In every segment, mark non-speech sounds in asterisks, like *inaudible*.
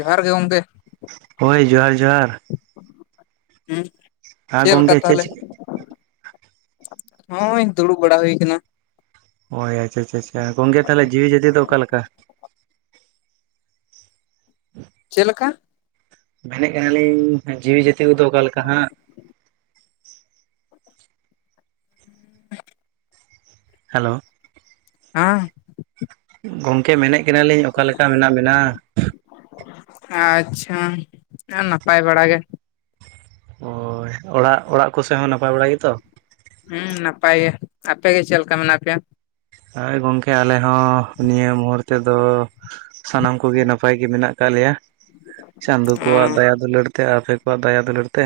ᱡᱚᱦᱟᱨ ᱜᱮ ᱜᱚᱢᱠᱮ᱾ ᱦᱳᱭ ᱡᱚᱦᱟᱨ ᱡᱚᱦᱟᱨ᱾ ᱦᱮᱸ᱾ ᱦᱮᱸ ᱜᱚᱝᱠᱮ ᱪᱮ *inaudible* ᱦᱳ ᱫᱩᱲᱩᱵ ᱵᱟᱲᱟ ᱦᱩᱭ ᱠᱟᱱᱟ᱾ ᱳᱭ ᱟᱪᱷᱟᱪᱷᱟ ᱪᱟᱷᱟ ᱜᱚᱝᱠᱮ ᱛᱟᱦᱚᱞᱮ ᱡᱤᱣᱤ ᱡᱟᱹᱛᱤ ᱫᱚ ᱚᱠᱟᱞᱮᱠᱟ? *unintelligible* ᱪᱮᱫ ᱞᱮᱠᱟ? ᱢᱮᱱᱮᱫ ᱠᱟᱱᱟᱞᱤᱧ ᱡᱤᱣᱤ ᱡᱟᱹᱛᱤ ᱠᱚᱫᱚ ᱚᱠᱟ ᱞᱮᱠᱟ ᱦᱟᱸᱜ? ᱦᱮᱞᱳ᱾ ᱦᱮᱸ᱾ ᱜᱚᱝᱠᱮ ᱢᱮᱱᱮᱫ ᱠᱟᱱᱟᱹᱞᱤᱧ ᱚᱠᱟᱞᱮᱠᱟ ᱢᱮᱱᱟᱜ ᱵᱮᱱᱟ? ᱟᱪᱪᱷᱟ ᱟᱨ ᱱᱟᱯᱟᱭ ᱵᱟᱲᱟ ᱜᱮ᱾ ᱚᱳᱭ ᱚᱲᱟᱜ ᱚᱲᱟᱜ ᱠᱚᱥᱮ ᱦᱚᱸ ᱱᱟᱯᱟᱭ ᱵᱟᱲᱟ ᱜᱮᱛᱚ? ᱦᱮᱸ ᱱᱟᱯᱟᱭ ᱜᱮ᱾ ᱟᱯᱮ ᱜᱮ ᱪᱮᱫ ᱞᱮᱠᱟ ᱢᱮᱱᱟᱜ ᱯᱮᱭᱟ? ᱦᱳᱭ ᱜᱚᱢᱠᱮ ᱟᱞᱮ ᱦᱚᱸ ᱱᱤᱭᱟᱹ ᱢᱩᱦᱩᱨᱛᱮ ᱫᱚ᱾ ᱥᱟᱱᱟᱢ ᱠᱚᱜᱮ ᱱᱟᱯᱟᱭ ᱜᱮ ᱢᱮᱱᱟᱜ ᱟᱠᱟᱜ ᱞᱮᱭᱟ᱾ ᱪᱟᱸᱫᱚᱳ ᱠᱚᱣᱟᱜ ᱚᱸ ᱫᱟᱭᱟ ᱫᱩᱞᱟᱹᱲ ᱛᱮ᱾ ᱟᱯᱮ ᱠᱚᱣᱟᱜ ᱫᱟᱭᱟ ᱫᱩᱞᱟᱹᱲ ᱛᱮ᱾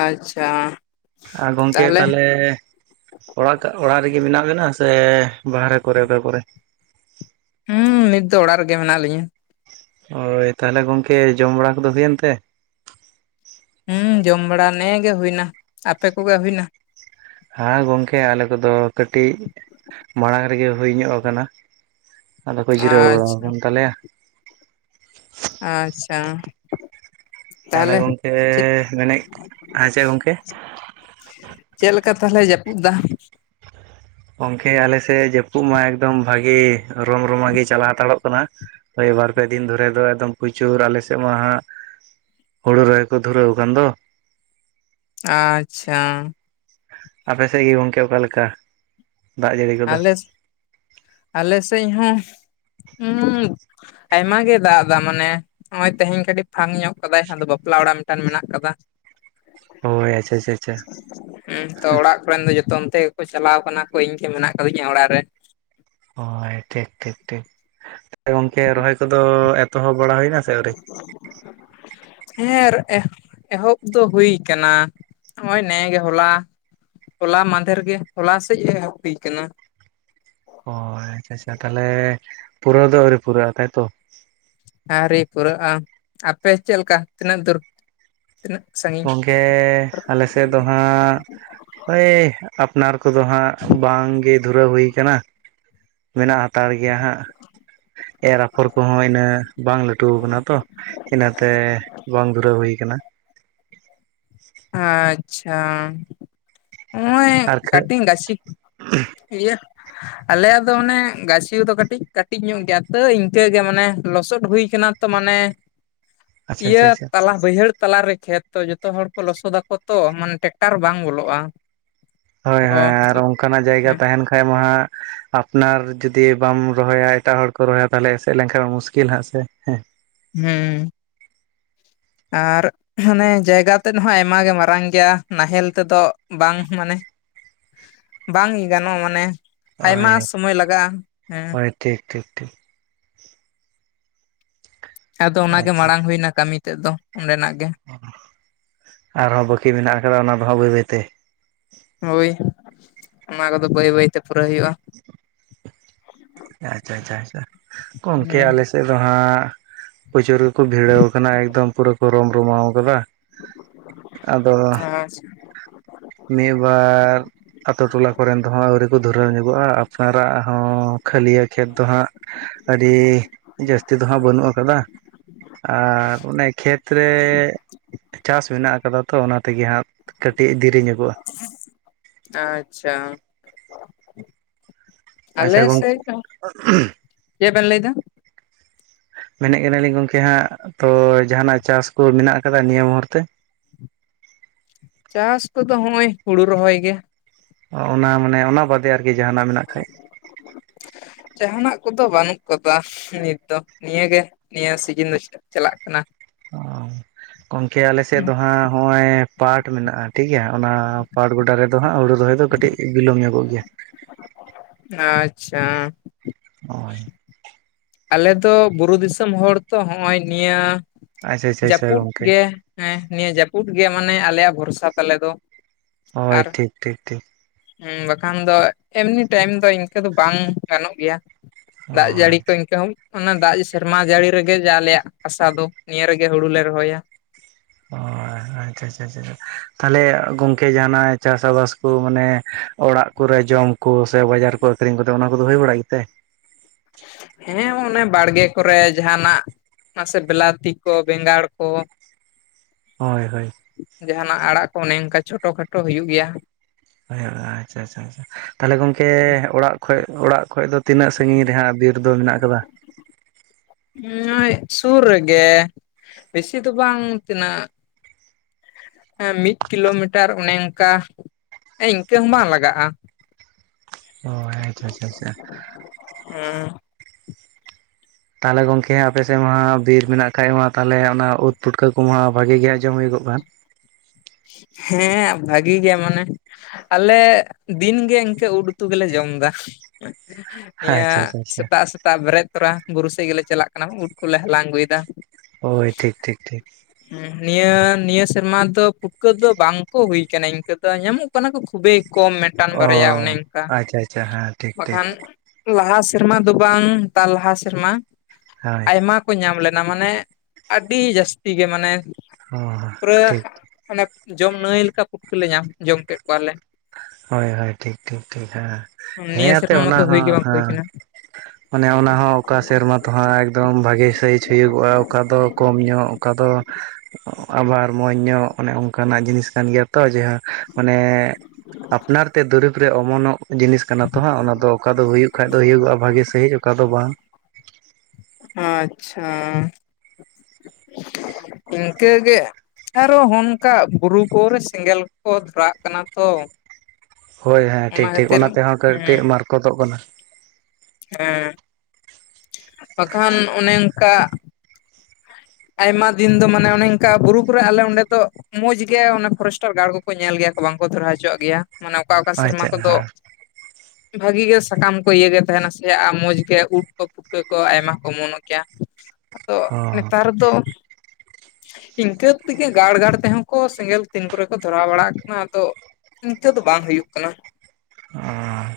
ᱟᱪᱪᱷᱟ᱾ ᱟᱨ ᱜᱚᱝᱠᱮ ᱛᱟᱦᱚᱞᱮ᱾ ᱚᱲᱟᱜ ᱠᱟ ᱚᱲᱟᱜ ᱨᱮᱜᱮ ᱢᱮᱱᱟᱜ ᱵᱮᱱᱟ ᱥᱮ ᱵᱟᱦᱨᱮ ᱠᱚᱨᱮ ᱚᱠᱟ ᱠᱚᱨᱮ? ᱦᱩᱸ ᱱᱤᱛ ᱫᱚ ᱚᱲᱟᱜ ᱨᱮᱜᱮ ᱢᱮᱱᱟᱜ ᱞᱤᱧᱟᱹ᱾ ᱳᱭ ᱛᱟᱦᱚᱞᱮ ᱜᱚᱝᱠᱮ ᱡᱚᱢ ᱵᱟᱲᱟ ᱠᱚᱫᱚ ᱦᱩᱭᱮᱱ ᱛᱮ? ᱦᱩᱸ ᱡᱚᱢ ᱵᱟᱲᱟ ᱱᱮ ᱜᱮ ᱦᱩᱭᱱᱟ ᱟᱯᱮ ᱠᱚᱜᱮ ᱦᱩᱭᱱᱟ ᱦᱮᱸ ᱜᱚᱝᱠᱮ ᱟᱞᱮ ᱠᱚᱫᱚ ᱠᱟᱹᱴᱤᱡ ᱢᱟᱲᱟᱝ ᱨᱮᱜᱮ ᱦᱩᱭ ᱧᱚᱜ ᱟᱠᱟᱱᱟ ᱟᱫᱚ ᱠᱚ ᱡᱤᱨᱟᱹᱣ ᱵᱟᱲᱟ ᱟᱪᱪᱷᱟ ᱟᱠᱟᱱ ᱛᱟᱞᱮᱭᱟ ᱟᱪᱪᱷᱟ ᱛᱟᱦᱚᱞᱮ ᱜᱚᱝᱠᱮ ᱪᱮᱫ ᱢᱮᱱᱮᱫ ᱦᱮᱸ ᱪᱮ ᱜᱚᱝᱠᱮ ᱪᱮᱫ ᱞᱮᱠᱟ ᱛᱟᱦᱚᱞᱮ ᱡᱟᱹᱯᱩᱫ ᱫᱟ ᱜᱚᱝᱠᱮ ᱟᱞᱮᱥᱮᱫ ᱡᱟᱹᱯᱩᱫ ᱢᱟ ᱮᱠᱫᱚᱢ ᱵᱷᱟᱜᱤ ᱨᱚᱢ ᱨᱚᱢᱟᱜ ᱜᱮ ᱪᱟᱞᱟᱣ ᱦᱟᱛᱟᱲᱚᱜ ᱠᱟᱱᱟ ᱦᱳᱭ ᱵᱟᱨ ᱯᱮ ᱫᱤᱱ ᱫᱷᱚᱨᱮ ᱫᱚ ᱮᱠᱫᱚᱢ ᱯᱨᱚᱪᱩᱨ ᱟᱞᱮᱥᱮᱫ ᱢᱟ ᱦᱟᱸᱜ ᱦᱩᱲᱩ ᱨᱚᱦᱚᱭ ᱠᱚ ᱫᱷᱩᱨᱟᱹᱣ ᱟᱠᱟᱱ ᱫᱚ ᱟᱪᱪᱷᱟ ᱟᱯᱮ ᱥᱮᱫ ᱜᱮ ᱜᱚᱝᱠᱮ ᱚᱠᱟ ᱞᱮᱠᱟ ᱫᱟᱜ ᱡᱟᱹᱲᱤ ᱠᱚᱫᱚ ᱟᱞᱮ ᱟᱞᱮ ᱥᱮᱫ ᱦᱚᱸ ᱟᱭᱢᱟ ᱜᱮ ᱫᱟᱜ ᱮᱫᱟ ᱢᱟᱱᱮ ᱱᱚᱜ ᱛᱮᱦᱮᱧ ᱠᱟᱹᱴᱤᱡ ᱯᱷᱟᱝ ᱧᱚᱜ ᱠᱟᱫᱟᱭ ᱟᱫᱚ ᱵᱟᱯᱞᱟ ᱚᱲᱟᱜ ᱢᱤᱫᱴᱟᱱ ᱢᱮᱱᱟᱜ ᱟᱠᱟᱫᱟ ᱦᱳᱭ ᱟᱪᱪᱷᱟ ᱟᱪᱪᱷᱟ ᱦᱮᱸ ᱛᱚ ᱚᱲᱟᱜ ᱠᱚᱨᱮᱱ ᱫᱚ ᱡᱚᱛᱚ ᱚᱱ ᱛᱮ ᱜᱮᱠᱚ ᱪᱟᱞᱟᱣ ᱠᱟᱱᱟ ᱠᱚ ᱤᱧ ᱜᱮ ᱢᱮᱱᱟᱜ ᱠᱟᱫᱤᱧᱟ ᱚᱲᱟᱜ ᱨᱮᱱ ᱦᱳᱭ ᱴᱷᱤᱠ ᱴᱷᱤᱠ ᱴᱷᱤᱠ ᱜᱚᱝᱠᱮ ᱨᱚᱦᱚᱭ ᱠᱚᱫᱚ ᱮᱛᱚᱦᱚᱵ ᱵᱟᱲᱟ ᱦᱩᱭᱱᱟ ᱥᱮ ᱟᱹᱣᱨᱤ *inaudible* ᱦᱮᱸ *unintelligible* ᱮᱦᱚᱵ ᱫᱚ ᱦᱩᱭ ᱠᱟᱱᱟ ᱱᱚᱜ-ᱚᱭ ᱱᱮ ᱜᱮ ᱦᱚᱞᱟ ᱦᱚᱞᱟ ᱢᱟᱫᱷᱮᱨ ᱜᱮ ᱦᱚᱞᱟ ᱥᱮᱡ ᱮ ᱦᱩᱭ ᱠᱟᱱᱟ ᱚ ᱟᱪᱪᱷᱟ ᱟᱪᱪᱷᱟ ᱛᱟᱦᱚᱞᱮ ᱯᱩᱨᱟᱹᱣ ᱫᱚ ᱟᱹᱣᱨᱤ ᱯᱩᱨᱟᱹᱜ-ᱟ ᱛᱟᱭᱛᱚ ᱟᱣᱨᱤ ᱯᱩᱨᱟᱹᱜ-ᱟ ᱟᱯᱮ ᱪᱮᱫ ᱞᱮᱠᱟ ᱛᱤᱱᱟᱹᱜ ᱫᱩᱨ ᱛᱤᱱᱟᱹᱜ ᱥᱟᱺᱜᱤᱧ *unintelligible* ᱟᱞᱮᱥᱮᱫ ᱫᱚ ᱦᱟᱸᱜ ᱳᱭ ᱟᱯᱱᱟᱨ ᱠᱚᱫᱚ ᱦᱟᱸᱜ ᱵᱟᱝᱜᱮ ᱫᱷᱩᱨᱟᱹᱣ ᱦᱩᱭ ᱟᱠᱟᱱᱟ ᱢᱮᱱᱟᱜ ᱦᱟᱛᱟᱲ ᱜᱮᱭᱟ ᱦᱟᱸᱜ ᱮᱨ ᱟᱯᱷᱚᱨ ᱠᱚᱦᱚᱸ ᱤᱱᱟᱹ ᱵᱟᱝ ᱞᱟᱹᱴᱩ ᱟᱠᱟᱱᱟ ᱛᱚ ᱤᱱᱟᱹᱛᱮ ᱵᱟᱝ ᱫᱷᱩᱨᱟᱹᱣ ᱦᱩᱭ ᱟᱠᱟᱱᱟ ᱟᱪᱪᱷᱟ ᱱᱚᱜ-ᱚᱭ ᱟᱨ ᱠᱷᱟᱹ ᱠᱟᱹᱴᱤᱡ ᱜᱟᱹᱪᱷᱤ ᱤᱭᱟᱹ ᱟᱞᱮᱭᱟᱜ ᱫᱚ ᱚᱱᱮ ᱜᱟᱹᱪᱷᱤ ᱠᱚ ᱫᱚ ᱠᱟᱹᱴᱤᱡ ᱠᱟᱹᱴᱤᱡ ᱧᱚᱜ ᱜᱮᱭᱟ ᱛᱟᱹᱣ ᱤᱱᱠᱟᱹᱜᱮ ᱢᱟᱱᱮ ᱞᱚᱥᱚᱫ ᱦᱩᱭ ᱟᱠᱟᱱᱟ ᱛᱚ ᱢᱟᱱᱮ ᱟᱪᱪᱷᱟ ᱤᱭᱟᱹ ᱟᱪᱪᱷᱟ ᱟᱪᱪᱷᱟ ᱛᱟᱞᱟ ᱵᱟᱹᱭᱦᱟᱹᱲ ᱛᱟᱞᱟᱨᱮ ᱠᱷᱮᱛ ᱛᱚ ᱡᱚᱛᱚ ᱦᱚᱲ ᱠᱚ ᱞᱚᱥᱚᱫᱟᱠᱚ ᱛᱚ ᱢᱟᱱᱮ ᱴᱨᱟᱠᱴᱟᱨ ᱵᱟᱝ ᱵᱚᱞᱚᱜ-ᱟ ᱦᱳᱭ ᱦᱳᱭ ᱟᱨ ᱚᱱᱠᱟᱱᱟᱜ ᱡᱟᱭᱜᱟ ᱛᱟᱦᱮᱱ ᱠᱷᱟᱱ ᱢᱟ ᱦᱟᱸᱜ ᱟᱯᱱᱟᱨ ᱡᱩᱫᱤ ᱵᱟᱢ ᱨᱚᱦᱚᱭᱟ ᱮᱴᱟᱜ ᱦᱚᱲ ᱠᱚ ᱨᱚᱦᱚᱭᱟ ᱛᱟᱦᱚᱞᱮ ᱮᱥᱮᱫ ᱞᱮᱱᱠᱷᱟᱱ ᱢᱩᱥᱠᱤᱞ ᱦᱟᱸᱜ ᱥᱮ ᱦᱩᱢᱸ ᱟᱨ ᱢᱟᱱᱮ ᱡᱟᱭᱜᱟ ᱛᱮᱫ ᱦᱚᱸ ᱟᱭᱢᱟᱜ ᱜᱮ ᱢᱟᱨᱟᱝ ᱜᱮᱭᱟ ᱱᱟᱦᱮᱞ ᱛᱮᱫᱚ ᱵᱟᱝ ᱢᱟᱱᱮ ᱵᱟᱝ ᱜᱟᱱᱚᱜ-ᱟ ᱢᱟᱱᱮ ᱟᱭᱢᱟ ᱦᱳᱭ ᱥᱚᱢᱚᱭ *unintelligible* ᱞᱟᱜᱟᱜᱼᱟ ᱦᱮᱸ ᱦᱳᱭ ᱴᱷᱤᱠ ᱴᱷᱤᱠ ᱴᱷᱤᱠ ᱟᱫᱚ ᱚᱱᱟ ᱜᱮ ᱟᱪᱪᱷᱟ ᱢᱟᱲᱟᱝ ᱦᱩᱭ ᱮᱱᱟ ᱠᱟᱹᱢᱤ ᱛᱮᱫ ᱫᱚ ᱚᱸᱰᱮᱱᱟᱜ ᱜᱮ *unintelligible* ᱟᱨᱦᱚᱸ ᱵᱟᱹᱠᱤ ᱢᱮᱱᱟᱜ ᱟᱠᱟᱫᱟ ᱚᱱᱟ ᱫᱚ ᱦᱟᱸᱜ ᱵᱟᱹᱭ ᱵᱟᱹᱭᱛᱮ ᱦᱳᱭ ᱚᱱᱟ ᱠᱚᱫᱚ ᱵᱟᱹᱭ ᱵᱟᱹᱭᱛᱮ ᱯᱩᱨᱟᱹᱣ ᱦᱩᱭᱩᱜ-ᱟ *unintelligible* ᱟᱪᱪᱷᱟ ᱟᱪᱪᱷᱟ ᱟᱪᱪᱷᱟ ᱜᱚᱝᱠᱮ ᱦᱮᱸ ᱟᱞᱮ ᱥᱮᱫ ᱫᱚ ᱦᱟᱸᱜ ᱯᱨᱚᱪᱩᱨ ᱜᱮᱠᱚ ᱵᱷᱤᱲᱟᱹ ᱠᱟᱱᱟ ᱮᱠᱫᱚᱢ ᱯᱩᱨᱟᱹ ᱠᱚ ᱨᱚᱢ ᱨᱚᱢᱟᱣ ᱟᱠᱟᱫᱟ ᱦᱮᱸ ᱟᱪᱪᱷᱟ ᱢᱤᱫ ᱵᱟᱨ ᱟᱛᱳ ᱴᱚᱞᱟ ᱠᱚᱨᱮᱱ ᱫᱚ ᱦᱟᱜ ᱟᱹᱣᱨᱤ ᱠᱚ ᱫᱷᱩᱨᱟᱹᱣ ᱧᱚᱜᱚᱜ-ᱟ ᱟᱯᱱᱟᱨᱟᱜ ᱦᱚᱸ ᱠᱷᱟᱹᱞᱤ ᱠᱷᱮᱛ ᱫᱚ ᱦᱟᱸᱜ ᱟᱹᱰᱤ ᱡᱟᱹᱥᱛᱤ ᱫᱚ ᱦᱟᱸᱜ ᱵᱟᱹᱱᱩᱜ ᱟᱠᱟᱫᱟ ᱟᱨ ᱚᱱᱮ ᱠᱷᱮᱛ ᱨᱮ ᱪᱟᱥ ᱢᱮᱱᱟᱜ ᱟᱠᱟᱫᱟ ᱛᱚ ᱚᱱᱟ ᱛᱮᱜᱮ ᱦᱟᱸᱜ ᱠᱟᱹᱴᱤᱡ ᱫᱤᱨᱮ ᱧᱚᱜ ᱟᱪᱪᱷᱟ *unintelligible* ᱟᱞᱮ ᱟᱪᱪᱷᱟ ᱜᱚᱝᱠᱮ ᱥᱮᱫ ᱦᱚᱸ *unintelligible* ᱪᱮᱫ ᱵᱮᱱ ᱞᱟᱹᱭ ᱮᱫᱟ ᱢᱮᱱᱮᱫ ᱠᱟᱱᱟᱞᱤᱧ ᱜᱚᱝᱠᱮ ᱦᱟᱸᱜ ᱛᱚ ᱡᱟᱦᱟᱱᱟᱜ ᱪᱟᱥ ᱠᱚ ᱢᱮᱱᱟᱜ ᱟᱠᱟᱫᱟ ᱱᱤᱭᱟᱹ ᱢᱩᱦᱩᱨ ᱛᱮ ᱪᱟᱥ ᱠᱚᱫᱚ ᱱᱚᱜᱼᱚᱭ ᱦᱩᱲᱩ ᱨᱚᱦᱚᱭ ᱜᱮ *unintelligible* ᱚᱱᱟ ᱢᱟᱱᱮ ᱚᱱᱟ ᱵᱟᱫᱮ ᱟᱨᱠᱤ ᱡᱟᱦᱟᱱᱟᱜ ᱢᱮᱱᱟᱜ ᱠᱷᱟᱡ ᱡᱟᱦᱟᱱᱟᱜ ᱠᱚᱫᱚ ᱵᱟᱹᱱᱩᱜ ᱟᱠᱟᱫᱟ ᱱᱤᱛ ᱫᱚ ᱱᱤᱭᱟᱹᱜᱮ ᱱᱤᱭᱟᱹ ᱥᱤᱡᱤᱱ ᱫᱚ ᱪᱟᱞᱟᱜ ᱠᱟᱱᱟ ᱚ *unintelligible* ᱜᱚᱝᱠᱮ ᱟᱞᱮ ᱥᱮᱫ ᱫᱚ ᱦᱟᱸᱜ ᱱᱚᱜᱼᱚᱭ ᱯᱟᱴ ᱢᱮᱱᱟᱜᱼᱟ ᱴᱷᱤᱠ ᱜᱮᱭᱟ ᱚᱱᱟ ᱯᱟᱴ ᱜᱚᱰᱟ ᱨᱮᱫᱚ ᱦᱟᱸᱜ ᱦᱩᱲᱩ ᱫᱚᱦᱚᱭ ᱫᱚ ᱠᱟᱹᱴᱤᱡ ᱵᱤᱞᱚᱢ ᱧᱚᱜᱚᱜ ᱜᱮᱭᱟ ᱟᱪᱪᱷᱟ ᱦᱳᱭ ᱟᱞᱮ ᱫᱚ ᱵᱩᱨᱩ ᱫᱤᱥᱚᱢ ᱦᱚᱲ ᱛᱚ ᱱᱚᱜ-ᱚᱭ ᱱᱤᱭᱟᱹ ᱟᱪᱪᱷᱟ ᱟᱪᱪᱷᱟ ᱟᱪᱪᱷᱟ ᱡᱟᱹᱯᱩᱫ ᱜᱚᱝᱠᱮ ᱜᱮ ᱦᱮᱸ ᱱᱤᱭᱟᱹ ᱡᱟᱹᱯᱩᱫ ᱜᱮ ᱢᱟᱱᱮ ᱟᱞᱮᱭᱟᱜ ᱵᱷᱚᱨᱥᱟ ᱛᱟᱞᱮ ᱫᱚ᱾ ᱦᱳᱭ ᱴᱷᱤᱠ ᱴᱷᱤᱠ ᱴᱷᱤᱠ ᱦᱮᱸ ᱵᱟᱠᱷᱟᱱ ᱫᱚ ᱮᱢᱱᱤ ᱴᱟᱭᱤᱢ ᱫᱚ ᱤᱱᱠᱟᱹ ᱫᱚ ᱵᱟᱝ ᱜᱟᱱᱚᱜ ᱜᱮᱭᱟ ᱫᱟᱜ ᱦᱳᱭ ᱡᱟᱹᱲᱤ ᱠᱚ ᱤᱱᱠᱟᱹ ᱚᱱᱟ ᱫᱟᱜ ᱥᱮᱨᱢᱟ ᱡᱟᱹᱲᱤ ᱨᱮᱜᱮ ᱡᱟ ᱟᱞᱮᱭᱟᱜ ᱟᱥᱟ ᱫᱚ ᱱᱤᱭᱟᱹ ᱨᱮᱜᱮ ᱦᱩᱲᱩ ᱞᱮ ᱨᱚᱦᱚᱭᱟ ᱚ ᱟᱪᱪᱷᱟ ᱟᱪᱪᱷᱟ ᱟᱪᱪᱷᱟ ᱛᱟᱦᱚᱞᱮ ᱜᱚᱢᱠᱮ ᱡᱟᱦᱱᱟᱜ ᱪᱟᱥ ᱟᱵᱟᱥ ᱠᱚ ᱢᱟᱱᱮ ᱚᱲᱟᱜ ᱠᱚᱨᱮ ᱡᱚᱢ ᱠᱚ ᱥᱮ ᱵᱟᱡᱟᱨ ᱠᱚ ᱟᱹᱠᱷᱨᱤᱧ ᱠᱚᱛᱮ ᱚᱱᱟ ᱠᱚᱫᱚ ᱦᱩᱭ ᱵᱟᱲᱟᱜ ᱜᱮᱛᱮ ᱦᱮᱸ ᱚᱱᱮ ᱵᱟᱲᱜᱮ ᱠᱚᱨᱮ ᱡᱟᱦᱟᱱᱟᱜ ᱢᱟᱥᱮ ᱵᱮᱞᱟᱛᱤ ᱠᱚ ᱵᱮᱸᱜᱟᱲ ᱠᱚ ᱦᱳᱭ ᱦᱳᱭ ᱡᱟᱦᱟᱱᱟᱜ ᱟᱲᱟᱜ ᱠᱚ ᱚᱱᱮ ᱚᱱᱠᱟ ᱪᱷᱳᱴᱚ ᱠᱷᱟᱴᱳ ᱦᱩᱭᱩᱜ ᱜᱮᱭᱟ ᱟᱪᱪᱷᱟ ᱟᱪᱪᱷᱟ ᱟᱪᱪᱷᱟ ᱛᱟᱦᱚᱞᱮ ᱜᱚᱢᱠᱮ ᱚᱲᱟᱜ ᱠᱷᱚᱡ ᱚᱲᱟᱜ ᱠᱷᱚᱡ ᱫᱚ ᱛᱤᱱᱟᱹᱜ ᱥᱟᱹᱸᱜᱤᱧ ᱨᱮ ᱦᱟᱸᱜ ᱵᱤᱨ ᱫᱚ ᱢᱮᱱᱟᱜ ᱠᱟᱫᱟ ᱱᱚᱜᱚᱭ ᱥᱩᱨ ᱨᱮᱜᱮ ᱵᱮᱥᱤ ᱫᱚ ᱵᱟᱝ ᱛᱤᱱᱟᱹᱜ ᱮ ᱢᱤᱫ ᱠᱤᱞᱳᱢᱤᱴᱟᱨ ᱚᱱᱮ ᱚᱱᱠᱟ ᱤᱱᱠᱟᱹ ᱦᱚᱸ ᱵᱟᱝ ᱞᱟᱜᱟᱜᱼᱟ ᱚᱭ ᱟᱪᱪᱷᱟ ᱟᱪᱪᱷᱟ ᱟᱪᱪᱷᱟ *inaudible* ᱛᱟᱦᱚᱞᱮ ᱜᱚᱢᱠᱮ ᱟᱯᱮᱥᱮᱫ ᱢᱟ ᱵᱤᱨ ᱢᱮᱱᱟᱜ ᱠᱷᱟᱡ ᱢᱟ ᱛᱟᱦᱚᱞᱮ ᱚᱱᱟ ᱩᱫ ᱯᱩᱴᱠᱟᱹ ᱠᱚᱢᱟ ᱵᱷᱟᱹᱜᱤ ᱜᱮ ᱡᱚᱢ ᱦᱩᱭᱩᱜᱚᱜᱼᱟ ᱦᱮᱸ ᱵᱷᱟᱜᱤ ᱜᱮ ᱢᱟᱱᱮ ᱟᱞᱮ ᱫᱤᱱᱜᱮ ᱤᱱᱠᱟᱹ ᱩᱫ ᱩᱛᱩ ᱜᱮᱞᱮ ᱡᱚᱢ ᱫᱟ ᱱᱤᱭᱟᱹ ᱟᱪᱪᱷᱟ ᱟᱪᱪᱷᱟ ᱟᱪᱪᱷᱟ ᱥᱮᱛᱟᱜ ᱥᱮᱛ ᱥᱮᱛᱟᱜ ᱵᱮᱨᱮᱫ ᱛᱚᱨᱟ ᱵᱩᱨᱩ ᱥᱮᱪ ᱜᱮᱞᱮ ᱪᱟᱞᱟᱜ ᱠᱟᱱᱟ ᱩᱴ ᱠᱚᱞᱮ ᱦᱟᱞᱟᱝ ᱟᱹᱜᱩ ᱭᱮᱫᱟ ᱦᱳᱭ ᱴᱷᱤᱠ ᱴᱷᱤᱠ ᱴᱷᱤᱠ ᱦᱩᱸ ᱱᱤᱭᱟᱹ ᱱᱤᱭᱟᱹ ᱥᱮᱨᱢᱟ ᱫᱚ ᱯᱩᱴᱠᱟᱹ ᱫᱚ ᱵᱟᱝ ᱠᱚ ᱦᱩᱭ ᱠᱟᱱᱟ ᱤᱱᱠᱟᱹ ᱫᱚ ᱧᱟᱢᱚᱜ ᱠᱟᱱᱟ ᱠᱚ ᱠᱷᱩᱵᱮᱭ ᱠᱚᱢ ᱢᱤᱫᱴᱟᱱ ᱚ ᱵᱟᱨᱭᱟ ᱚᱱᱮ ᱚᱱᱠᱟ ᱟᱪᱪᱷᱟ ᱟᱪᱪᱷᱟ ᱦᱮᱸ ᱴᱷᱤᱠ ᱴᱷᱤᱠ ᱵᱟᱠᱷᱟᱱ ᱞᱟᱦᱟ ᱥᱮᱨᱢᱟ ᱫᱚ ᱵᱟᱝ ᱛᱟᱨ ᱞᱟᱦᱟ ᱥᱮᱨᱢᱟ ᱦᱳᱭ ᱟᱭᱢᱟ ᱠᱚ ᱧᱟᱢ ᱞᱮᱱᱟ ᱢᱟᱱᱮ ᱟᱹᱰᱤ ᱡᱟᱹᱥᱛᱤ ᱜᱮ ᱢᱟᱱᱮ ᱚ ᱯᱩᱨᱟᱹ ᱴᱷᱤᱠ ᱢᱟᱱᱮ ᱡᱚᱢ ᱱᱟᱹᱭ ᱞᱮᱠᱟ ᱯᱩᱴᱠᱟᱹ ᱞᱮ ᱧᱟᱢ ᱡᱚᱢ ᱠᱮᱫ ᱠᱚᱣᱟᱞᱮ ᱦᱳᱭ ᱦᱳᱭ ᱴᱷᱤᱠ ᱴᱷᱤᱠ ᱴᱷᱤᱠ ᱦᱮᱸ ᱦᱮᱸ ᱱᱤᱭᱟᱹ ᱭᱟᱛᱮ ᱥᱮᱨᱢᱟ ᱚᱱᱟ ᱢᱟᱛᱚ ᱦᱩᱭ ᱦᱚᱸ ᱜᱮ ᱵᱟᱝ ᱦᱩᱭ ᱦᱮᱸ ᱠᱟᱱᱟ ᱢᱟᱱᱮ ᱚᱱᱟᱦᱚᱸ ᱚᱠᱟ ᱥᱮᱨᱢᱟ ᱫᱚ ᱦᱟᱸᱜ ᱮᱠᱫᱚᱢ ᱵᱷᱟᱜᱮ ᱥᱟᱹᱭᱤᱡ ᱦᱩᱭᱩᱜᱼᱟ ᱚᱠᱟ ᱫᱚ ᱠᱚᱢ ᱧᱚᱜ ᱚᱠᱟ ᱫᱚ ᱟᱵᱟᱨ ᱢᱚᱸᱡᱽ ᱧᱚᱜ ᱚᱱᱮ ᱚᱱᱠᱟᱱᱟᱜ ᱡᱤᱱᱤᱥ ᱠᱟᱱ ᱜᱮᱭᱟ ᱛᱚ ᱡᱟᱦᱟ ᱢᱟᱱᱮ ᱟᱯᱱᱟᱨ ᱛᱮ ᱫᱩᱨᱤᱵ ᱨᱮ ᱚᱢᱚᱱᱚᱜ ᱡᱤᱱᱤᱥ ᱠᱟᱱᱟ ᱛᱚ ᱦᱟᱸᱜ ᱚᱱᱟ ᱫᱚ ᱚᱠᱟ ᱫᱚ ᱦᱩᱭᱩᱜ ᱠᱷᱟᱡ ᱫᱚ ᱦᱩᱭᱩᱜᱚᱜᱼᱟ ᱵᱷᱟᱜᱤ ᱥᱟᱹᱦᱤᱡ ᱚᱠᱟ ᱫᱚ ᱵᱟᱝ ᱟᱪᱪᱷᱟ *inaudible* ᱤᱱᱠᱟᱹ ᱜᱮ ᱟᱨ ᱦᱚᱸ ᱱᱚᱝᱠᱟ ᱵᱩᱨᱩ ᱠᱚᱨᱮ ᱥᱮᱸᱜᱮᱞ ᱠᱚ ᱫᱷᱚᱨᱟᱣ ᱟᱜ ᱠᱟᱱᱟ ᱛᱚ ᱦᱳᱭ ᱦᱮᱸ ᱴᱷᱤᱠ ᱴᱷᱤᱠ ᱚᱱᱟ ᱛᱮᱦᱚᱸ ᱠᱟᱹᱴᱤᱡ ᱢᱟᱨᱠᱚᱛᱚᱜ ᱠᱟᱱᱟ ᱦᱩᱸ ᱵᱟᱠᱷᱟᱱ ᱚᱱᱮ ᱚᱱᱠᱟ ᱟᱭᱢᱟ ᱫᱤᱱ ᱫᱚ ᱢᱟᱱᱮ ᱚᱱᱮ ᱚᱱᱠᱟ ᱵᱩᱨᱩ ᱠᱚᱨᱮ ᱟᱞᱮ ᱚᱸᱰᱮ ᱫᱚ ᱢᱚᱸᱡᱽ ᱜᱮ ᱚᱱᱮ ᱯᱷᱚᱨᱮᱥᱴᱟᱨ ᱜᱟᱲ ᱠᱚᱠᱚ ᱧᱮᱞ ᱜᱮᱭᱟ ᱵᱟᱝᱠᱚ ᱫᱷᱚᱨᱟᱣ ᱦᱚᱪᱚᱣᱟᱜ ᱜᱮᱭᱟ ᱢᱟᱱᱮ ᱚᱠᱟ ᱚᱠᱟ ᱥᱮᱨᱢᱟ ᱟᱪᱪᱷᱟ ᱠᱚᱫᱚ ᱦᱮᱸ ᱵᱷᱟᱹᱜᱤ ᱜᱮ ᱥᱟᱠᱟᱢ ᱠᱚ ᱤᱭᱟᱹᱟᱹᱜᱮ ᱛᱟᱦᱮᱱᱟ ᱥᱮ ᱟᱨ ᱢᱚᱸᱡᱽ ᱜᱮ ᱩᱴ ᱠᱚ ᱯᱩᱴᱠᱟᱹ ᱠᱚ ᱟᱭᱢᱟ ᱠᱚ ᱚᱢᱚᱱᱚ ᱜᱮᱭᱟ ᱟᱫᱚ ᱚ ᱱᱮᱛᱟᱨ ᱫᱚ ᱤᱱᱠᱟᱹ ᱛᱮᱜᱮ ᱜᱟᱲ ᱜᱟᱲ ᱛᱮᱦᱚᱸ ᱠᱚ ᱥᱮᱸᱜᱮᱞ ᱛᱤᱱ ᱠᱚᱨᱮ ᱠᱚ ᱫᱷᱚᱨᱟᱣ ᱵᱟᱲᱟᱜ ᱠᱟᱱᱟ ᱟᱫᱚ ᱤᱱᱠᱟᱹ ᱫᱚ ᱵᱟᱝ ᱦᱩᱭᱩᱜ ᱠᱟᱱᱟ ᱚ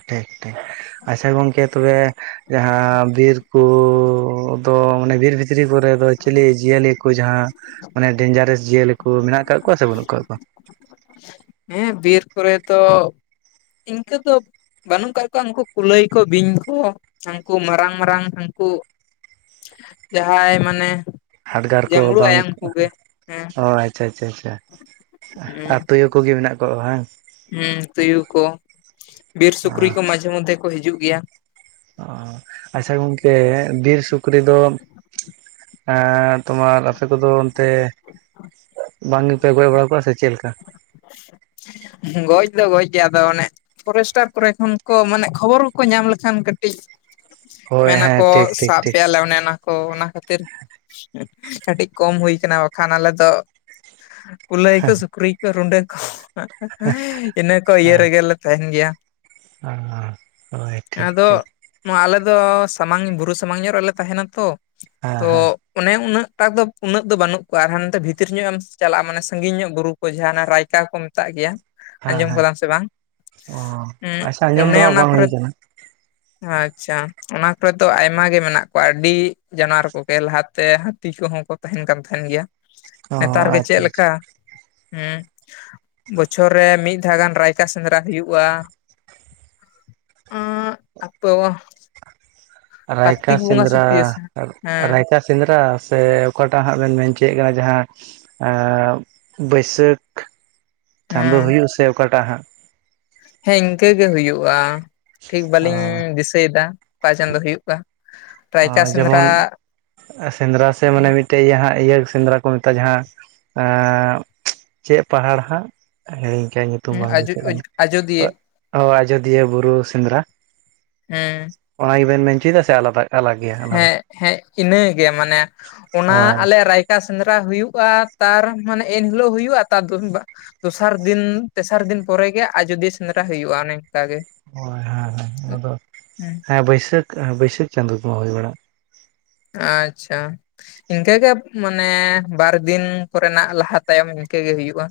ᱴᱷᱤᱠ ᱴᱷᱤᱠ ᱟᱪᱪᱷᱟ ᱜᱚᱢᱠᱮ ᱛᱚᱵᱮ ᱡᱟᱦᱟᱸ ᱵᱤᱨᱠᱩᱻ ᱫᱚ ᱢᱟᱱᱮ ᱵᱤᱨ ᱵᱷᱤᱛᱼ ᱵᱷᱤᱛᱨᱤ ᱠᱚᱨᱮ ᱫᱚ ᱪᱤᱞᱤ ᱡᱤᱭᱟᱹᱞᱤ ᱠᱚ ᱡᱟᱦᱟᱸ ᱢᱟᱱᱮ ᱰᱮᱱᱡᱟᱨᱮᱥ ᱡᱤᱭᱟᱹᱞᱤ ᱠᱚ ᱢᱮᱱᱟᱜ ᱠᱟᱜ ᱠᱚᱣᱟ ᱥᱮ ᱵᱟᱹᱱᱩᱜ ᱠᱟᱜ ᱠᱚᱣᱟ ᱦᱮᱸ ᱵᱤᱨ ᱠᱚᱨᱮ ᱫᱚ ᱤᱱᱠᱟᱹ ᱫᱚ ᱵᱟᱹᱱᱩᱜ ᱠᱟᱜ ᱠᱚᱣᱟ ᱩᱱᱠᱩ ᱠᱩᱞᱟᱹᱭ ᱠᱚ ᱵᱤᱧ ᱠᱚ ᱦᱟᱹᱱᱠᱩ ᱢᱟᱨᱟᱝ ᱢᱟᱨᱟᱝ ᱦᱟᱹᱱᱠᱩ ᱡᱟᱦᱟᱸᱭ ᱢᱟᱱᱮ ᱦᱟᱰᱜᱟᱨ ᱠᱚ ᱡᱟᱢᱬᱳ ᱵᱟᱝ ᱟᱭᱟᱝ ᱠᱚ ᱜᱮ ᱦᱮᱸ ᱚ ᱟᱪᱷᱟ ᱟᱪᱷᱟ ᱟᱪᱷᱟ ᱦᱩᱸ ᱛᱚᱭᱳ ᱠᱚᱜᱮ ᱢᱮᱱᱟᱜ ᱠᱚᱣᱟ ᱦᱟᱝ ᱦᱩᱸ ᱛᱩᱭᱩ ᱠᱚ ᱵᱤᱨ ᱚ ᱥᱩᱠᱨᱤ ᱠᱚ ᱢᱟᱡᱷᱮ ᱢᱚᱫᱷᱮ ᱠᱚ ᱦᱤᱡᱩᱜ ᱜᱮᱭᱟ ᱚ ᱟᱪᱷᱟ ᱜᱚᱢᱠᱮ ᱵᱤᱨ ᱥᱩᱠᱨᱤ ᱫᱚ ᱮᱸ ᱛᱳᱢᱟᱨ ᱟᱯᱮ ᱠᱚᱫᱚ ᱚᱱᱛᱮ ᱵᱟᱝ ᱜᱮᱯᱮ ᱜᱚᱡ ᱵᱟᱲᱟ ᱠᱚᱣᱟ ᱥᱮ ᱪᱮᱫᱞᱮᱠᱟ ᱜᱚᱡ ᱫᱚ ᱜᱚᱡ ᱜᱮ ᱟᱫᱚ ᱚᱱᱮ ᱯᱷᱚᱨᱮᱥᱴᱟᱨ ᱠᱚᱨᱮ ᱠᱷᱚᱱ ᱠᱚ ᱢᱟᱱᱮ ᱠᱷᱚᱵᱚᱨ ᱠᱚᱠᱚ ᱧᱟᱢ ᱞᱮᱠᱷᱟᱱ ᱠᱟᱹᱴᱤᱡ ᱦᱳᱭ ᱢᱮᱱ ᱦᱮᱸ ᱟᱠᱚ ᱴᱷᱤᱠ ᱴᱷᱤᱠ ᱥᱟᱵ ᱴᱷᱤᱠ ᱯᱮᱭᱟᱞᱮ ᱚᱱᱮᱚᱱᱟ ᱠᱚ ᱚᱱᱟ ᱠᱷᱟᱹᱛᱤᱨ ᱠᱟᱹᱴᱤᱡ ᱠᱚᱢ ᱦᱩᱭ ᱠᱟᱱᱟ ᱵᱟᱠᱷᱟᱱ ᱟᱞᱮ ᱫᱚ ᱠᱩᱞᱟᱹᱭ ᱠᱚ ᱥᱩᱠᱨᱤ ᱠᱚ ᱨᱩᱸᱰᱟᱹ ᱠᱚ ᱤᱱᱟᱹ ᱠᱚ ᱤᱭᱟᱹ ᱦᱮᱸ ᱨᱮᱜᱮᱞᱮ ᱛᱟᱦᱮᱱ ᱜᱮᱭᱟ ᱦᱳᱭ ᱴᱷᱤᱠ ᱟᱫᱚ ᱴᱷᱤᱠ ᱱᱚᱣᱟ ᱟᱞᱮ ᱫᱚ ᱥᱟᱢᱟᱝ ᱵᱩᱨᱩ ᱥᱟᱢᱟᱝ ᱧᱚᱜ ᱨᱮᱞᱮ ᱛᱟᱦᱮᱱᱟ ᱛᱚ ᱦᱮᱸ ᱛᱚ ᱦᱮᱸ ᱚᱱᱮ ᱩᱱᱟᱹᱜ ᱴᱟᱜ ᱫᱚ ᱩᱱᱟᱹᱜ ᱫᱚ ᱵᱟᱹᱱᱩᱜ ᱠᱚᱣᱟ ᱟᱨ ᱦᱟᱱ ᱵᱷᱤᱛᱤᱨ ᱧᱚᱜ ᱮᱢ ᱪᱟᱞᱟᱜ ᱢᱟᱱᱮ ᱥᱟᱺᱤᱧ ᱧᱚᱜ ᱵᱩᱨᱩ ᱡᱟᱦᱟ ᱚᱱᱟ ᱨᱟᱭᱠᱟ ᱠᱚ ᱢᱮᱛᱟᱜ ᱜᱮᱭᱟ ᱦᱮᱸ ᱟᱸᱡᱚᱢ ᱦᱮᱸ ᱠᱟᱫᱟᱢ ᱥᱮ ᱵᱟᱝ ᱚ ᱩᱸ ᱟᱪᱪᱷᱟ ᱟᱸᱡᱚᱢ ᱫᱚ ᱚᱱᱮ ᱦᱟᱸᱜ ᱚᱱᱟ ᱵᱟᱝ ᱠᱚᱨᱮ ᱦᱩᱭ ᱠᱟᱱᱟ ᱟᱪᱷᱟ ᱚᱱᱟ ᱠᱚᱨᱮ ᱫᱚ ᱟᱭᱢᱟ ᱜᱮ ᱢᱮᱱᱟᱜ ᱠᱚᱣᱟ ᱟᱹᱰᱤ ᱡᱟᱱᱣᱟᱨ ᱠᱚᱜᱮ ᱞᱟᱦᱟᱛᱮ ᱦᱟᱹᱛᱤ ᱠᱚᱦᱚᱸ ᱠᱚ ᱛᱟᱦᱮᱱ ᱠᱟᱱ ᱛᱟᱦᱮᱱ ᱜᱮᱭᱟ ᱚ ᱱᱮᱛᱟᱨ ᱜᱮ ᱪᱮᱫ ᱟᱪᱪᱷᱟ ᱟᱪᱪᱷᱟ ᱞᱮᱠᱟ ᱦᱮᱸ ᱵᱚᱪᱷᱚᱨ ᱨᱮ ᱢᱤᱫ ᱫᱷᱟᱣ ᱜᱟᱱ ᱨᱟᱭᱠᱟ ᱥᱮᱸᱫᱽᱨᱟ ᱦᱩᱭᱩᱜ-ᱟ *inaudible* *unintelligible* ᱨᱟᱭᱠᱟ ᱠᱟᱨᱛᱤᱠ ᱵᱚᱸᱜᱟ ᱥᱮ ᱥᱤᱸᱫᱨᱟ ᱛᱤᱥ ᱦᱮᱸ ᱨᱟᱭᱠᱟ ᱥᱮᱸᱫᱨᱟ ᱥᱮ ᱚᱠᱟᱴᱟᱜ ᱦᱟᱸᱜ ᱵᱮᱱ ᱢᱮᱱ ᱦᱚᱪᱚᱭᱮᱫ ᱠᱟᱱᱟ ᱡᱟᱦᱟᱸ ᱮᱸ ᱵᱟᱹᱭᱥᱟᱹᱠᱷ ᱪᱟᱸᱫᱳ ᱦᱮᱸ ᱦᱩᱭᱩᱜ ᱥᱮ ᱚᱠᱟᱴᱟᱜ ᱦᱟᱸᱜ ᱦᱮᱸ ᱤᱱᱠᱟᱹ ᱜᱮ ᱦᱩᱭᱩᱜ-ᱟ ᱴᱷᱤᱠ ᱵᱟᱹᱞᱤᱧ ᱫᱤᱥᱟ. ᱭᱫᱟ ᱚᱠᱟ ᱪᱟᱹᱫᱳ ᱦᱩᱭᱩᱜ-ᱟ ᱚ ᱡᱮᱢᱚᱱ ᱥᱮᱸᱫᱮᱨᱟ ᱥᱮ ᱢᱟᱱᱮ ᱢᱤᱫᱴᱮᱡ ᱤᱭᱟᱹ ᱦᱟᱸᱜ ᱤᱭᱟᱹ ᱥᱮᱸᱫᱨᱟ ᱠᱚ ᱢᱮᱛᱟᱜ-ᱟ ᱡᱟᱦᱟᱸ ᱮᱸ ᱪᱮᱫ ᱯᱟᱦᱟᱲ ᱦᱟᱸᱜ ᱦᱤᱲᱤᱧ ᱠᱟᱜᱟ. ᱧ ᱧᱩ ᱧᱩᱛᱩᱢ ᱵᱟᱝ ᱟᱡᱚ ᱫᱤᱥᱟ. ᱜ ᱟᱡᱚᱫᱤᱭᱟᱹ ᱠᱟᱱᱟ ᱚ ᱟᱡᱚᱫᱤᱭᱟᱹ ᱵᱩᱨᱩ ᱥᱮᱸᱫᱨᱟ ᱦᱮᱸ ᱚᱱᱟ ᱜᱮᱵᱮᱱ ᱢᱮᱱᱪᱚᱭᱮᱫᱟ ᱥᱮ ᱟᱞᱟᱫᱟ ᱟᱞᱟᱜ ᱜᱮᱭᱟ ᱚᱱᱟ ᱫᱚ ᱦᱮᱸ ᱦᱮᱸ ᱤᱱᱟᱹᱜᱮ ᱢᱟᱱᱮ ᱚᱱᱟ ᱦᱳᱭ ᱟᱞᱮ ᱨᱟᱭ ᱟᱨ ᱥᱮᱸᱫᱽᱨᱟ ᱦᱩᱭᱩᱜᱼᱟ ᱛᱟᱨ ᱢᱟᱱᱮ ᱮᱱᱦᱤᱞᱳᱜ ᱦᱩᱭᱩᱜᱼᱟ ᱛᱟᱨ *unintelligible* ᱫᱚᱥᱟᱨ ᱫᱤᱱ ᱛᱮᱥᱟᱨ ᱫᱤᱱ ᱯᱚᱨᱮ ᱜᱮ ᱟᱡᱚᱫᱤᱭᱟᱹ ᱥᱮᱸᱫᱨᱟ ᱦᱩᱭᱩᱜ-ᱟ ᱚᱱᱮ ᱚᱱᱠᱟ ᱜᱮ ᱦᱳᱭ ᱦᱮᱸ ᱦᱮᱸ ᱟᱫᱚ ᱦᱮᱸ ᱵᱟᱹᱭᱥᱟᱹᱠᱷ ᱵᱟᱹᱭᱥᱟᱹᱠᱷ ᱪᱟᱸᱫᱳ ᱠᱚᱢᱟ ᱦᱩᱭ ᱵᱟᱲᱟᱜ-ᱟ ᱟᱪᱪᱷᱟ᱾ ᱤᱱᱠᱟᱹ ᱜᱮ ᱢᱟᱱᱮ ᱵᱟᱨ ᱫᱤᱱ ᱠᱚᱨᱮᱱᱟᱜ ᱞᱟᱦᱟ ᱛᱟᱭᱚᱢ ᱤᱱᱠᱟᱹ ᱜᱮ ᱦᱩᱭᱩᱜᱼᱟ᱾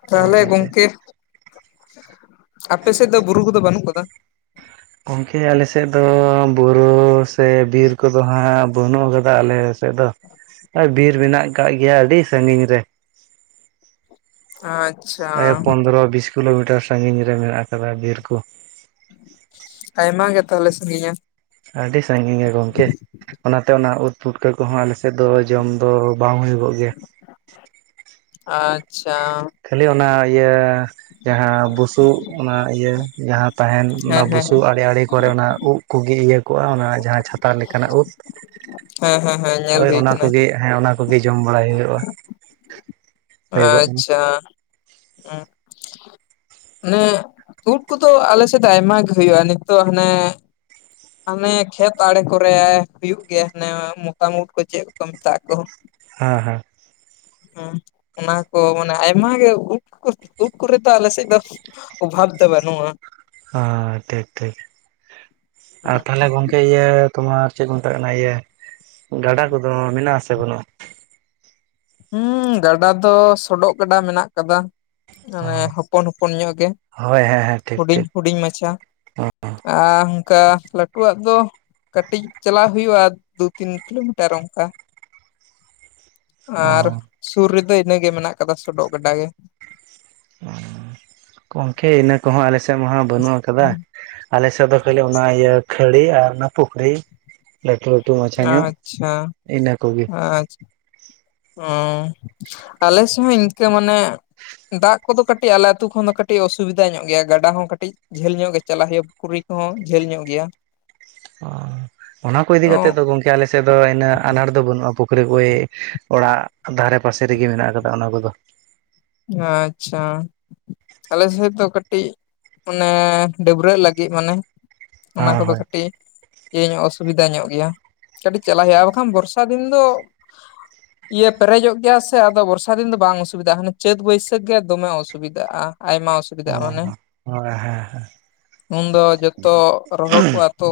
*unintelligible* ᱛᱟᱦᱚᱞᱮ ᱟᱪᱪᱷᱟ ᱟᱪᱪᱷᱟ ᱜᱚᱢᱠᱮᱼᱼ ᱟᱯᱮ ᱥᱮᱫ ᱫᱚ ᱵᱩᱨᱩ ᱠᱚᱫᱚ ᱵᱟᱹᱱᱩᱜ ᱟᱠᱟᱫᱟ? ᱜᱚᱢᱠᱮ ᱟᱞᱮ ᱥᱮᱫ ᱫᱚ ᱵᱩᱨᱩ ᱥᱮ ᱵᱤᱨ ᱠᱚᱫᱚ ᱦᱟᱸᱜᱼᱼ ᱵᱟᱹᱱᱩᱜ ᱟᱠᱟᱫᱟ ᱟᱞᱮ ᱥᱮᱫ ᱫᱚ ᱟᱨ ᱵᱤᱨ ᱢᱮᱱᱟᱜ ᱟᱠᱟᱫ ᱜᱮᱭᱟ ᱟᱹᱰᱤ ᱥᱟᱺᱜᱤᱧ ᱨᱮ᱾ *unintelligible* ᱼᱼ ᱯᱚᱱᱫᱽᱨᱚ ᱵᱤᱥ ᱠᱤᱞᱳᱢᱤᱴᱟᱨ ᱥᱟᱹᱜᱤᱧ ᱨᱮ ᱢᱮᱱᱟᱜ ᱟᱠᱟᱫᱟ ᱵᱤᱨ ᱠᱚ᱾ ᱟᱭᱢᱟ ᱜᱮ ᱛᱟᱦᱚᱞᱮ ᱥᱟᱹᱜᱤᱧᱟ᱾ ᱟᱹᱰᱤ ᱥᱟᱺᱜᱤᱧ ᱜᱮᱭᱟ ᱜᱚᱢᱠᱮ ᱚᱱᱟᱛᱮ ᱚᱱᱟ ᱩᱫ ᱯᱩᱴᱠᱟᱹ ᱠᱚᱦᱚᱸ ᱟᱞᱮᱥᱮᱫ ᱫᱚ ᱡᱚᱢ ᱫᱚ ᱵᱟᱝ ᱦᱩᱭᱩᱜᱚᱜ ᱜᱮᱭᱟ᱾ ᱟᱪᱪᱷᱟ᱾ ᱠᱷᱟᱹᱞᱤ ᱚᱱᱟ ᱤᱭᱟᱹ ᱡᱟᱦᱟᱸ ᱵᱩᱥᱩᱵ ᱚᱱᱟ ᱤᱭᱟᱹ ᱡᱟᱦᱟᱸᱼᱼ ᱛᱟᱦᱮᱱ ᱚᱱᱟ ᱦᱮᱸ ᱦᱮᱸ ᱵᱩᱥᱩᱵ ᱟᱲᱮ ᱟᱲᱮ ᱠᱚᱨᱮ ᱚᱱᱟ ᱩᱫᱽ ᱠᱚᱜᱮ ᱤᱭᱟᱹ ᱠᱚᱜᱼᱟ ᱚᱱᱟᱼᱼ ᱡᱟᱦᱟᱸ ᱪᱷᱟᱛᱟ ᱞᱮᱠᱟᱱᱟᱜ ᱩᱫᱽ ᱦᱮᱸ ᱦᱮᱸ ᱦᱮᱸ ᱧᱮᱞ ᱦᱳᱭ ᱦᱩᱭ ᱚᱱᱟ ᱠᱟᱱᱟ ᱠᱚᱜᱮᱼᱼ ᱦᱮᱸ ᱚᱱᱟ ᱠᱚᱜᱮ ᱡᱚᱢ ᱵᱟᱲᱟᱭ ᱦᱩᱭᱩᱜᱼᱟ᱾ ᱦᱩᱭᱩᱜᱚᱜ ᱟᱪᱪᱷᱟ *unintelligible* ᱼᱼ *unintelligible* ᱩᱫ ᱠᱚᱫᱚ ᱟᱞᱮᱥᱮᱫ ᱫᱚ ᱟᱭᱢᱟ ᱜᱮ ᱦᱩᱭᱩᱜᱼᱟ ᱱᱤᱛᱚᱜ ᱦᱟᱱᱮᱼᱼ ᱦᱟᱱᱮ ᱠᱷᱮᱛ ᱟᱲᱮ ᱠᱚᱨᱮ ᱦᱩᱭᱩᱜ ᱜᱮᱭᱟ ᱦᱟᱱᱮ ᱢᱚᱛᱟᱢ ᱩᱫ ᱠᱚ ᱪᱮᱫ ᱠᱚ ᱠᱚ ᱢᱮᱛᱟᱜ ᱟᱠᱚ᱾ ᱦᱮᱸ ᱦᱮᱸ᱾ ᱦᱮᱸ ᱚᱱᱟ ᱠᱚ ᱢᱟᱱᱮ ᱟᱭᱢᱟ ᱜᱮ ᱩᱫ ᱠᱚ ᱩᱫ ᱠᱚᱨᱮ ᱛᱚ ᱟᱞᱮ ᱥᱮᱫ ᱫᱚᱼᱼ ᱚᱵᱷᱟᱵᱽ ᱫᱚ ᱵᱟᱱᱩᱜᱼᱟ᱾ ᱦᱮᱸ ᱴᱷᱤᱠ ᱴᱷᱤᱠ᱾ ᱟᱨ ᱛᱟᱦᱚᱞᱮ ᱜᱚᱝᱠᱮ ᱤᱭᱟᱹ ᱛᱳᱢᱟᱨ ᱪᱮᱫ ᱠᱚ ᱢᱮᱛᱟᱜ ᱠᱟᱱᱟ ᱤᱭᱟᱹ ᱜᱟᱰᱟ ᱠᱚᱫᱚ ᱢᱮᱱᱟᱜ ᱟᱥᱮ ᱵᱟᱹᱱᱩᱜᱼᱟ? ᱜᱟᱰᱟ ᱫᱚ ᱥᱚᱰᱚᱜ ᱜᱟᱰᱟ ᱢᱮᱱᱟᱜ ᱟᱠᱟᱫᱟ᱾ ᱚ ᱢᱟᱱᱮ ᱦᱚᱯᱚᱱ ᱦᱚᱯᱚᱱ ᱧᱚᱜ ᱜᱮ ᱦᱳᱭ ᱦᱮᱸ ᱦᱮᱸ ᱴᱷᱤᱠ ᱦᱩᱰᱤᱧ ᱴᱷᱤᱠ ᱦᱩᱰᱤᱧ ᱢᱟᱪᱷᱟ᱾ ᱟᱨ ᱚᱱᱠᱟ ᱞᱟᱹᱴᱩᱣᱟᱜ ᱫᱚᱼᱼ ᱠᱟᱹᱴᱤᱡ ᱪᱟᱞᱟᱣ ᱦᱩᱭᱩᱜᱼᱟ ᱫᱩ ᱛᱤᱱ ᱠᱤᱞᱳᱢᱤᱴᱟᱨ ᱚᱱᱠᱟ᱾ ᱟᱨ ᱚ ᱥᱩᱨ ᱨᱮᱫᱚ ᱤᱱᱟᱹᱜᱮ ᱢᱮᱱᱟᱜ ᱠᱟᱫᱟ ᱥᱚᱰᱚᱜ ᱜᱟᱰᱟ ᱜᱮ᱾ ᱜᱚᱢᱠᱮ ᱤᱱᱟᱹ ᱠᱚᱦᱚᱸ ᱟᱞᱮ ᱥᱮᱫ ᱢᱟ ᱦᱟᱸᱜ ᱵᱟᱹᱱᱩᱜ ᱟᱠᱟᱫᱟ᱾ ᱟᱞᱮ ᱥᱮᱫ ᱫᱚ ᱠᱷᱟᱹᱞᱤ ᱚᱱᱟ ᱤᱭᱟᱹ ᱠᱷᱟᱹᱲᱤ ᱟᱨ ᱚᱱᱟ ᱯᱩᱠᱷᱨᱤ ᱾ ᱞᱟᱹᱴᱩ ᱞᱟᱹᱴᱩ ᱢᱟᱪᱷᱟ ᱧᱚᱜ ᱤᱱᱟᱹ ᱠᱚᱜᱮ᱾ *unintelligible* ᱼᱼ ᱟᱞᱮ ᱥᱮᱫ ᱦᱚᱸ ᱤᱱᱠᱟᱹ ᱢᱟᱱᱮᱼᱼ ᱫᱟᱜ ᱠᱚᱫᱚ ᱠᱟᱹᱴᱤᱡ ᱟᱞᱮ ᱟᱹᱛᱩ ᱠᱷᱚᱱ ᱫᱚ ᱠᱟᱹᱴᱤᱡ ᱚᱥᱩᱵᱤᱫᱟ ᱧᱚᱜ ᱜᱮᱭᱟ ᱜᱟᱰᱟ ᱦᱚᱸ ᱠᱟᱹᱴᱤᱡᱼᱼ ᱡᱷᱟᱹᱞ ᱧᱚᱜ ᱜᱮ ᱪᱟᱞᱟᱜ ᱦᱩᱭᱩᱜᱼᱟ ᱯᱩᱠᱷᱨᱤ ᱠᱚᱦᱚᱸ ᱡᱷᱟᱹᱞ ᱧᱚᱜ ᱜᱮᱭᱟ᱾ ᱚᱱᱟ ᱠᱚ ᱤᱫᱤ ᱛᱚ ᱠᱟᱛᱮᱜ ᱫᱚ ᱜᱚᱝᱠᱮᱼᱼ *unintelligible* ᱟᱞᱮᱥᱮᱫ ᱫᱚ ᱤᱱᱟᱹᱜ ᱟᱱᱟᱴ ᱫᱚ ᱵᱟᱹᱱᱩᱜᱼᱟ ᱯᱩᱠᱷᱨᱤ ᱠᱚᱜᱮ ᱚᱲᱟᱜ ᱫᱷᱟᱨᱮ ᱯᱟᱥᱮ ᱨᱮᱜᱮ ᱢᱮᱱᱟᱜ ᱟᱠᱟᱫᱟ ᱚᱱᱟ ᱠᱚᱫᱚ᱾ ᱟᱪᱪᱷᱟ ᱾ ᱟᱞᱮ ᱥᱮᱫ ᱫᱚ ᱠᱟᱹᱴᱤᱡ ᱚᱱᱮ ᱰᱟᱹᱵᱽᱨᱟᱹᱜ ᱞᱟᱹᱜᱤᱫ ᱢᱟᱱᱮᱼᱼ ᱚᱱᱟ ᱦᱮᱸ ᱠᱚᱫᱚ ᱦᱳᱭ ᱠᱟᱹᱴᱤᱡ ᱤᱭᱟᱹ ᱧᱚᱜ ᱚᱥᱩᱵᱤᱫᱟ ᱧᱚᱜ ᱜᱮᱭᱟ ᱠᱟᱹᱴᱤᱡ ᱪᱟᱞᱟᱜ ᱦᱩᱭᱩᱜᱼᱟ ᱵᱟᱠᱷᱟᱱ ᱵᱚᱨᱥᱟ ᱫᱤᱱ ᱫᱚ ᱤᱭᱟᱹ ᱯᱮᱨᱮᱡᱚᱜ ᱜᱮᱭᱟ ᱥᱮ ᱟᱫᱚ ᱵᱚᱨᱥᱟ ᱫᱤᱱ ᱫᱚ ᱵᱟᱝ ᱚᱥᱩᱵᱤᱫᱟᱜᱼᱟ ᱪᱟᱹᱛ ᱵᱟᱹᱭᱥᱟᱹᱠᱷ ᱜᱮ ᱫᱚᱢᱮ ᱚᱥᱩᱵᱤᱫᱷᱟᱜᱼᱟ ᱟᱭᱢᱟ ᱾ ᱚ ᱚᱥᱩᱵᱤᱫᱟᱜᱼᱟ ᱢᱟᱱᱮ ᱦᱳᱭ ᱦᱮᱸ ᱩᱱ ᱫᱚ ᱡᱚᱛᱚ ᱨᱚᱦᱚᱲ ᱠᱚᱜᱼᱟ ᱛᱚ᱾